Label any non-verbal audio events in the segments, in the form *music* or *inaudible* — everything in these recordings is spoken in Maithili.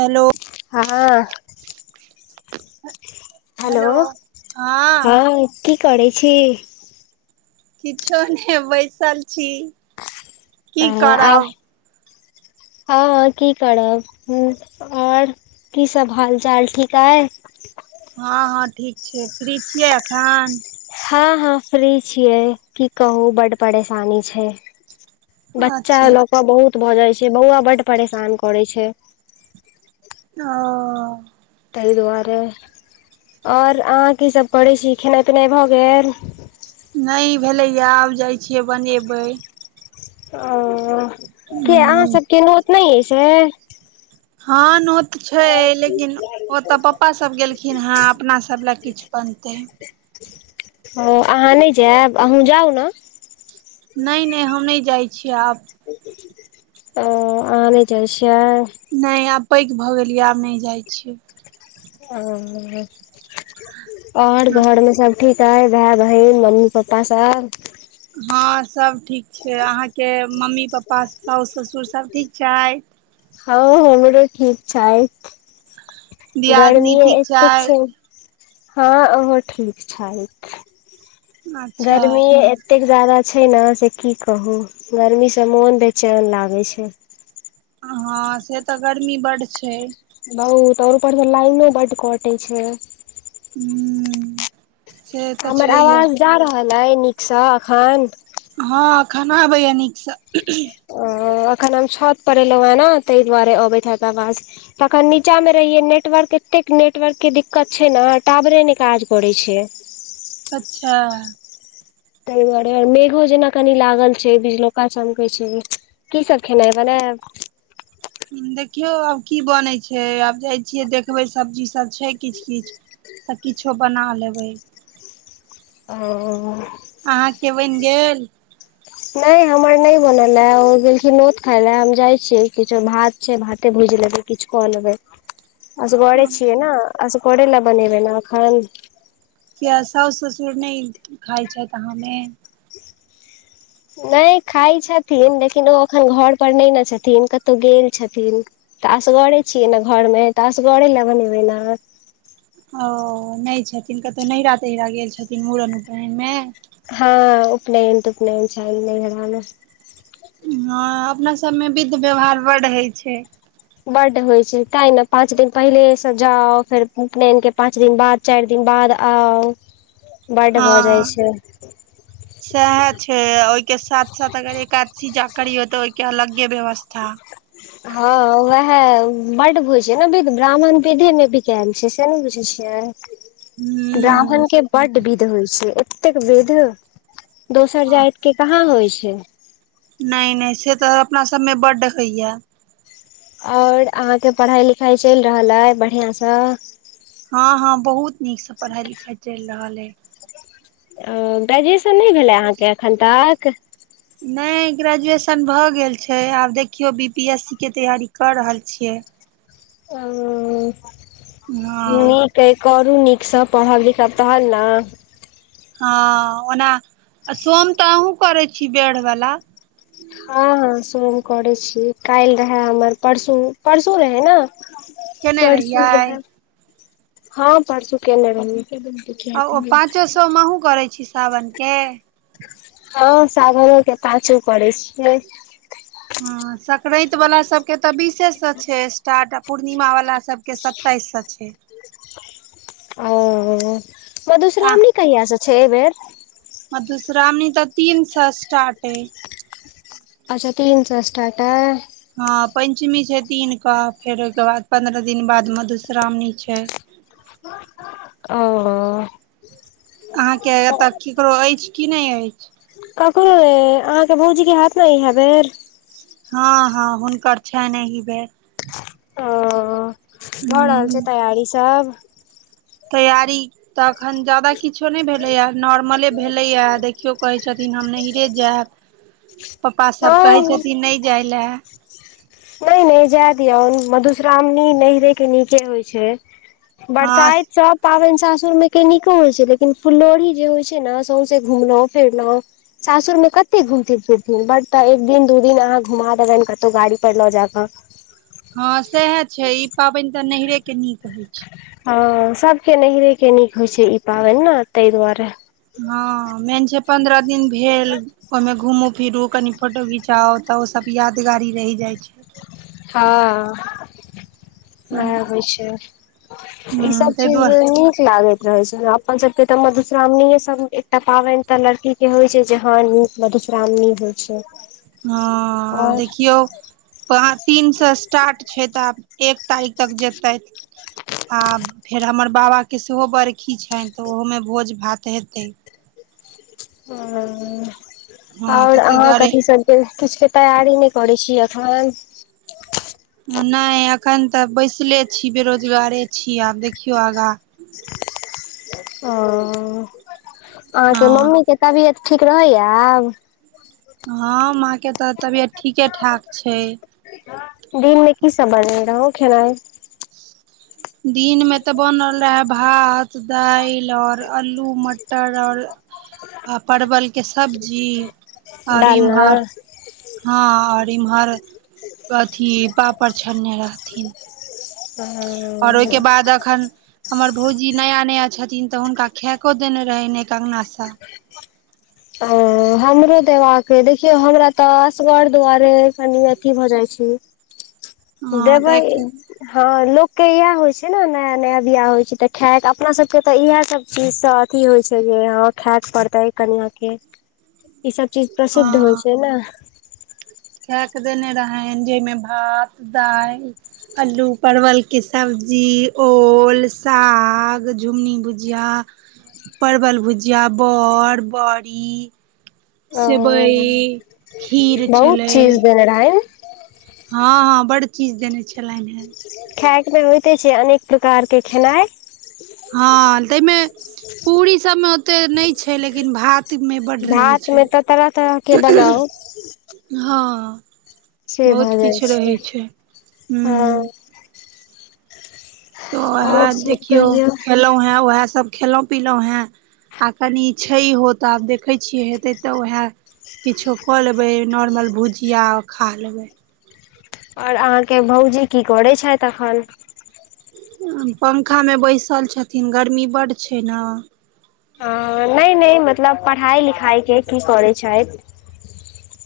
हेलो हाँ हाँ हेलो हाँ की करै छी किछो नय बैसल छी की करब हाँ हाँ की करब हु ओर की सब हाल चाल ठीक अइ हाँ हाँ ठीक छैय फ्री छियै एखन हाँ हाँ फ्री छियै की कहू बड्ड परेशानी छैय बच्चा अच्छा लऽ कऽ बहुत भऽ जाइ छैय बौआ बड्ड परेशान करैत छैय ओ तेय दुआरे ओर अहाँ कीसभ करेय छी खेनाइ पेनाइ भऽ गेल नय भेलै आब जाइ छियै बनेबै ओ किया ह अहाँ सबके नोत नय ये से हाँ नोतऽ छैय लेकिन ओतऽ पप्पा सब गेलखिन हेँ अपना सब लए किछ बनते ओ अहाँ नय जायब अहूँ जाउ नय नय नय हम नय जाइ छीिय आब ओ अहा नहि जाय छियै नहि आब पैग भऽ गेलियै आब नहि जाइत छियै ओ आओर घरमे सब ठीक हइ भ‌एय बहिन मम्मी पप्पा सब हाँ सब ठीक छै अहाँके मम्मी पापा साास ससुर सभ ठीक छैय। हाँ हमरो ठीक छैइथ गर्मी दियादनी ठीक एतेक छै छथि हाँ ओहो ठीक छैइथ अच्छा गर्मीए एतेक जादा छै ने से की कहू गर्मी से मोन बेचैन लागै छै हाँ से तऽ गर्मी बड छै बहुत आ उपरस तऽ लाइनो बड कटे छै हूँ से तऽ हमर छैहे आवाज जा रहल अइ नीकसँ अखन हं अखन आबैए नीकसँ अ अखन हम छत पर एलहुँ हेँ ने ताहि दुआरे अबैत हेत आवाज तखन नीचा मे रहियै नेटवर्क एतेक नेटवर्क के दिक्कत छै ने आ टावरे नै काज करै छै अच्छा। तय दुआरे मेघो जेना कनि लागल छै बिजलोका चमकै छै। की सब खेनाइ बनेब हु देखियौ आब की बनै छै आब जाय छियै देखबै सब्जी सब छै किछ किछ त किछो बना लेबै। ओ। अहाँके वैन गेल। नय हमर नय बनल हे ओ गेलखिन नोत खायलै हम जाइ छिय किछो भात छै भाते भूजि लेबै। किछ क लेबै। *inaudible* असगोरे छियै ने असगरे ले बनेबै न अखन। किया साउस ससुर नै खाइ छथि अहाँ में। नै खाइ छथिन लेकिन ओ अखन घर पर नै न छथिन कतौ गेल छथिन। तऽ असगरे छियै ने घरमे तऽ असगरे ल‌ बनेबै ना। ओ नैय छथिन कतौ नैहरा तैहरा गेल छथिन मुड़न उपनैन में। हँ उपनैन तुपनैन छलै नहिरा में हाॅं अपना सबमें विध व्यवहार बड हय छै। बड होइ छै तैय न पाँच दिन पहिले स जाऊ फेर उपनैन के पाँच दिन बाद। चारि दिन बाद आउ बड्ड भऽ जाइ छै। ची। *inaudible* सैहे छै ओय के साथ साथ अगर एकादशी जाग करियो त ओय के अलगे व्यवस्था छै। *unintelligible* हाॅं व्यहै बड बुझै ने बिद ब्राह्मण बिद्धे में बिकेल छै से नैय बुझै छियै। हूॅं। ब्राह्मण के बड विध होइ छै एतेक विध दोसर जायत के। कहाँ होइ छै त। नै नै से तऽ अपना सबमे बड हया आओर अहाँके पढ़ाई लिखाई चैल रहलय बढ़ियास। हाॅं हाॅं बहुत नीकसँ पढ़ाय लिखाय चैल रहलै। ओ, गायजेशन नहि भेलै अहाँके अखन तक। नै ग्रेजुएशन भऽ गेल छै आब देखयो बी पी एस सी के तैयारी कऽ रहल छियै। ओ हँ निक *inaudible* करू नीकसँ पढ़ब लिखब तहन न हाॅं ओना आ सोम तऽ आहुँ करै छी बेड़ बला हाॅं हाॅं सोम करै छी काइल रहै हमर परसू परसू रहै न केने रहियाय हम परसु केने रहीएय *inaudible* आ ओ पाँचो सोम आहु करै छी सावन के हाॅं सावनो के पाँचो करै छिय हाॅं सकरैत वला सबके तऽ बिसे सॅं छै स्टार्ट पुर्णिमा वला सबके सताइस सॅं छै ओ होहो आ मधुश्रावणी कहिया सॅं छै ऐय बेर मधुश्रावणी तऽ तीन सॅं स्टार्ट हैय अच्छा तीन सॅं स्टार्ट अय हां पैंञ्चमी छै तीन क फेर ओयके बाद पन्द्रह दिन बाद मधुश्रावणी छै ओऽ अहाँके एतय किकरो अइछ कि नै अइछ ककरो ऐ अहाँके भौजी के हैत नै इहै बेर हँ हँ हुनकर छैन ऐ ही बेर ओ भऽ रहल छै हूँ तैयारी सब तैयारी तऽ अखन ज्यदाा किछो नय भेलैएा नॉर्मले भेलेएा देखियो कहै छी छथिन हम नहिरे जैब प्पा हँ सब कहै छथिन नै जाय लै नै नै जैय दियौ मधुश्रावणी नैहरे के निके होइ छै हँ बरसाइत सब पाबैन सासुर में के नीको होइ छै लेकिन फुलोढ़ी जे होइ छै ना सौंसे घुमलहुँ फिरलहुँ ससुरमे कत घुमती फिरतीन ब तऽ एक दिन दू दिन अहाँ घुमा देबइन कतौ गाड़ी पर लऽ जाकऽ हँ सएह छै ई पाबइन तऽ नैहरे के नीक होय छै हँ सभके नैहरेके नीक होइत छै ई पाबनि ने तैइ दुआरे हँ मेन छै पंन्द्रह दिन भेल ओइमे घूमू फिर ओ कनि फोटो घिचाउ तऽ ओ सभ यादगारी रहि जाइ छै हँ उएह होइ छै ई सब ताहि चीज दुआरे नीक लागैत रहे छै अपन सबके के तऽ मधुश्रावणीे सब एकटा पाबेन तऽ लड़की के होइ छै जे हँ न मधुश्रावणी होइ छै हँ देखियौ पच तीन से स्टार्ट छै तऽ आब एक तारीख तक जेतैथ आ फेर हमर बाबाके सेहो बरखी छैन तऽ ओहोमे भोज भात हेतै *inaudible* हँ तऽ ओर ताहि अहाँ दुआरे कथी सब किछु के तैयारी नय करै छी अखन नय एखन तऽ बैसले छी बेरोजगारे छी आब देखियौ आगाँ ओ अहाँके हँ मम्मीके तबियत ठीक रहैया आब हँ माँ के तऽ तबियत ठीके ठाक छय दिन मे की सब बनै रहौ खेनाइ दिन में ते बनल रहे भात दालि आओर आल्लू मटर आओर आ परवलके सब्जी आओर डालना कुम्हार हँ और इम्हर अथी पापड़ छन्ने रहथिन और ओहिके बाद ह अखन हमर भौजी नया नया छथिन तऽ हुनका खेको देने रहे ने अंगगना से *inaudible* ओ हमरो देबाक हे देखियऔ हमरा तऽ असगर दुआरे ह कनि अी भऽ जाइ छी *inaudible* तऽ गेबयी एक हँ लोकके इएह होइ छै ने नया नया बियाह होइ छै तऽ खायक अपना सबके तऽ इएह सब चीज सब अी होइ छै जे य खायके पड़तै कनिय के ई सब चीज प्रसिद्ध होइ हँ छै ने खा कऽ देने रहै जाहिमे भात दालि अलू परवलके सब्जी ओल साग झुङ्गुनी भुजिया परवल भुजिया बड़ बड़ी ओ सेवइ खीर बहुत छलै चीज देेल रहै हँ हँ बड चीज देने छलनि हेँ खाय के मे होइते छै अनेक प्रकार के खेनाइ हँ ताहिमे पूरी सबमे ओते नहि छै लेकिन भात मे बड रहे भात छै मे तऽ तरह तरहके बनाउ हँ से बहुत भऽ जाइ किछु रहै छै ह हँ तऽ वएह देखियौ खेलौॅं हें वएह सभ खयलहुँ पीिलहुँ हेँ आ कनि छैहो तऽ आब देखैत छियै हेतै तऽ उएह किछो कऽ लेबै नॉर्मल भुजआ खा लेबै आओर अहाँके भौउजी की करै छथि अखन पंखा मे बैसल छथिन गर्मी बड छैय नहि हाँ नहि नहि मतलब पढ़ाइ लिखाइके की करैत छैथ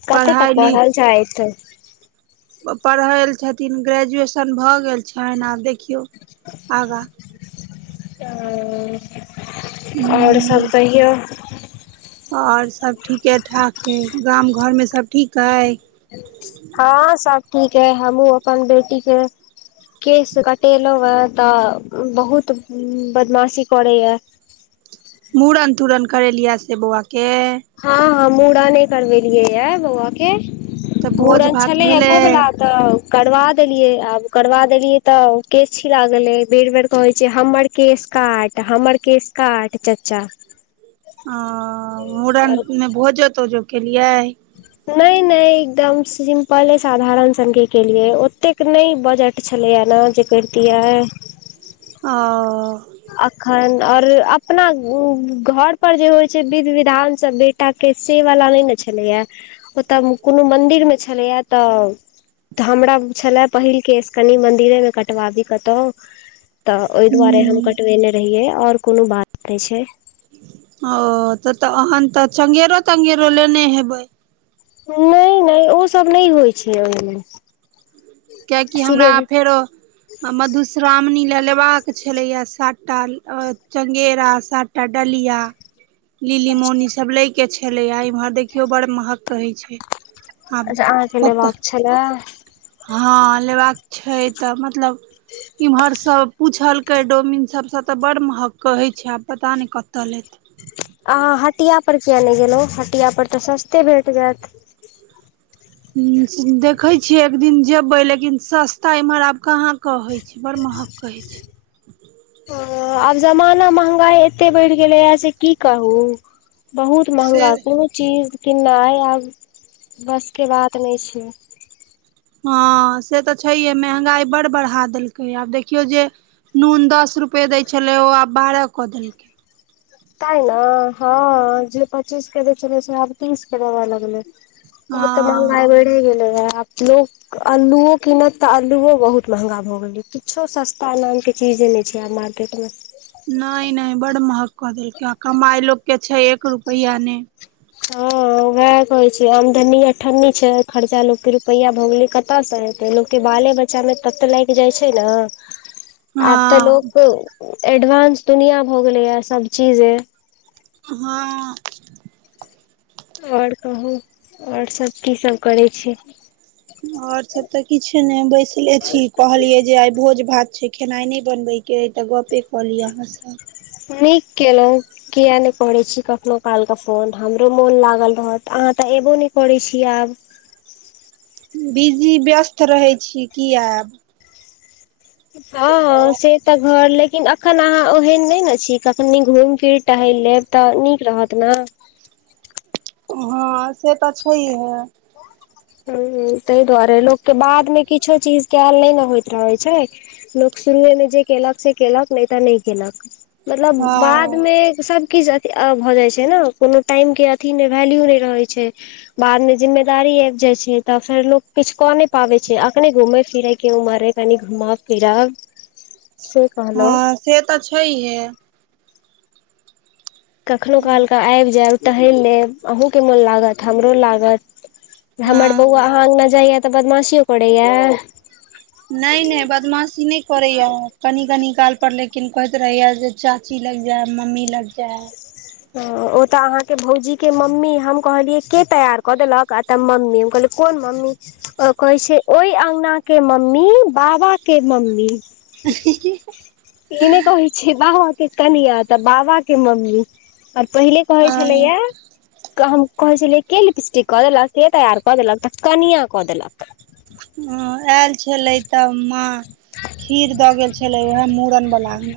कते तक पढ़ाइ पढ़ल छैथ। पढ़ै छथिन ग्रेजुएशन भऽ गेल छैन आब देखियौ आगाँ आओर सब कहिौ आओर सभ ठीके ठाक अइ गाम घोरमे सभँ ठीक अइ हाँ सब ठीक है हमहुँ अपन बेटी के केश कटेलहुँं हे तऽ बहुत बदमाशी करैया मूड़न तूुरण करेलियै से बौआ केेय हाँ हाँ मुूड़न करवेलियै ये बौआ के तऽ भोज मुूड़न भात छले हे कोबला भेलै तऽ करबा देलियै आब करबा देलियै तऽ केस छिला गेलै बेर बेर कहैत छैय हमर केश काट हमर केश काट चचा अ मुूड़न आओर मे भोजो तोजो केलियै नहि नहि एकदम सिम्पल हे साधारण सङग के लिए ओते नहि बजट छलैया ने जे करितियै ओ अखन और अपना घर पर जेय होइ छैय विध विधान सब बे टाक के से वला नहि ने छलैया ओतय कोनो मन्दिर मे छलैया तऽ तऽ हमरा छलै पहिल केश कनि मन्दिरे केँ कटबा बी कतौ तऽ ओइ ह दुआरे हम कटबेने रहियै और कोनो बात नै छैय। ओ त तऽ ओहन तऽ चंगेरो तंगेरो लेने हेबेय नै नै ओसभ नै होइ छैय ओइमे किएकि हमरा आ फेरो मधुश्रावणी ले लेबाक छले या सातटा चंगेरा सातटा डलिया लिली मौनी सब ले केँ छले आ इम्हर देखियो बड़ महंग कहै छैय। अच्छा अहाँकेँ लेबाक छलै हँ लेबाक छैय तऽ मतलब इम्हर सब पूछलकै डोमिन सब स तऽ बड़ महंग कहै छैय आब पता नै कतय लेतै अहाँ हटिया पर किया नै गेलौ हटिया पर तऽ सस्ते भेट जैत देखे छिय एक दिन जेबे लेकिन सस्ता इम्हर आब कहाँ कहे छै बड़ महंग कहै छैय ओ आब जमाना महंगाई एते बढ़ि गेलै हे से की कहू बहुत से महँगा कोनो चीज किननाय आब बस केँ बात नै छैय। हाँ से तऽ छैहे महंगाई बड़ बढ़ा देलकै आब देखियौ जेय नून दस रुपे दै छलै ओ आब बारह कऽ देलकै तैय न हऽ जे पच्चीस केँ दैय छलै से आब तीस केँ देबैय लगलै ओ तऽ हँ महंगाई बढ़ि गेलै रहै आब तऽ लोक अल्लूयो कीनत तऽ अल्लुओ बहुत महंगा भऽ गेलै किछो सस्ता नाम केँ चीज नै छैय आब मार्केटमे नै नै बड महंग कऽ देलकै आ कमाय लोक केँ छैय एक रुपैआ नै ह ऽ उहै कहेय छैय आमदनी अठन्नी छैय खर्चा लोक केँ रुपैया भऽ गले कत से हेते लोक केँ बाले बच चा में त तऽ लाइ जाइ छैय न *unintelligible* आब तऽ हँ लोक एडवांस दुनिया भऽ गेले या सब चीजे हँ और कहू और सभ की सभ करै छीय और सब तऽ किछ नै बैसले छी कहलिये जे आइ भोज भात छै खेनाइ नै बनबे केँ य तऽ गप कऽ लिय अहाँ स नीक केलौ किया नै करै छी कखनो काल केँ फोन हमरो मोन लागल रहत अहाँ तऽ एबो नै करै छीय आब बिजी व्यस्त रहै छीय की आब हँ से तऽ घर लेकिन अखन अहाँ ओहन नै न छी कखनी घुमि फिर टहल लेब तऽ नीक रहत न हँ से तऽ छैहे हु तैय दुआरे लोक केँ बाद में चीज कयल नै न होइत रहैत छै लोक शुरुएमे जे केलक से केलक नै तऽ नै केलक मतलब बाद हँ में सब कीछ से आ भऽ जाइ छै ने कोनो टाइम के अथी मे वैल्यू नै रहय छै बाद में जिम्मेदारी आ जाइ छै तऽ फेर लोग किछ कऽ नै पाबे छै अखनी घूमेए फिरे केँ उमर कनि घूमब फिरब *unintelligible* से कहलौ हँ से तऽ छैहे कखनो कालके आइब जायब टहेल लेब अहूँके मोन लागत हमरो लागत हमर बौआ हँ अहाँ अङ्गना जाइया तऽ बदमाशियो करैया नय नय बदमाशी नय करेया कनी कनी काल परर लेकिन कहैत रहैया जे चाची लाग जाए मम्मी लाग जाए ओ तऽ अहाँके भौजी के मम्मी हम कहलियै के तैयार कऽ देलक कहता मम्मी कहलै कोन मम्मी ओ कहै छै ओहि अङगना के मम्मी बाबा के मम्मी ई ने कहै छै बाबा के कनिया तऽ बाबा के मम्मी ओर पहिले कहै छलैया जायब हम कहै छलियै के लिप्स्टिक कऽ देलक के तैयार कऽ देलक तऽ कनिया कऽ देलक ह आयल छलै तऽ माँ खीर द गेल छले उहे मूड़न वाला ह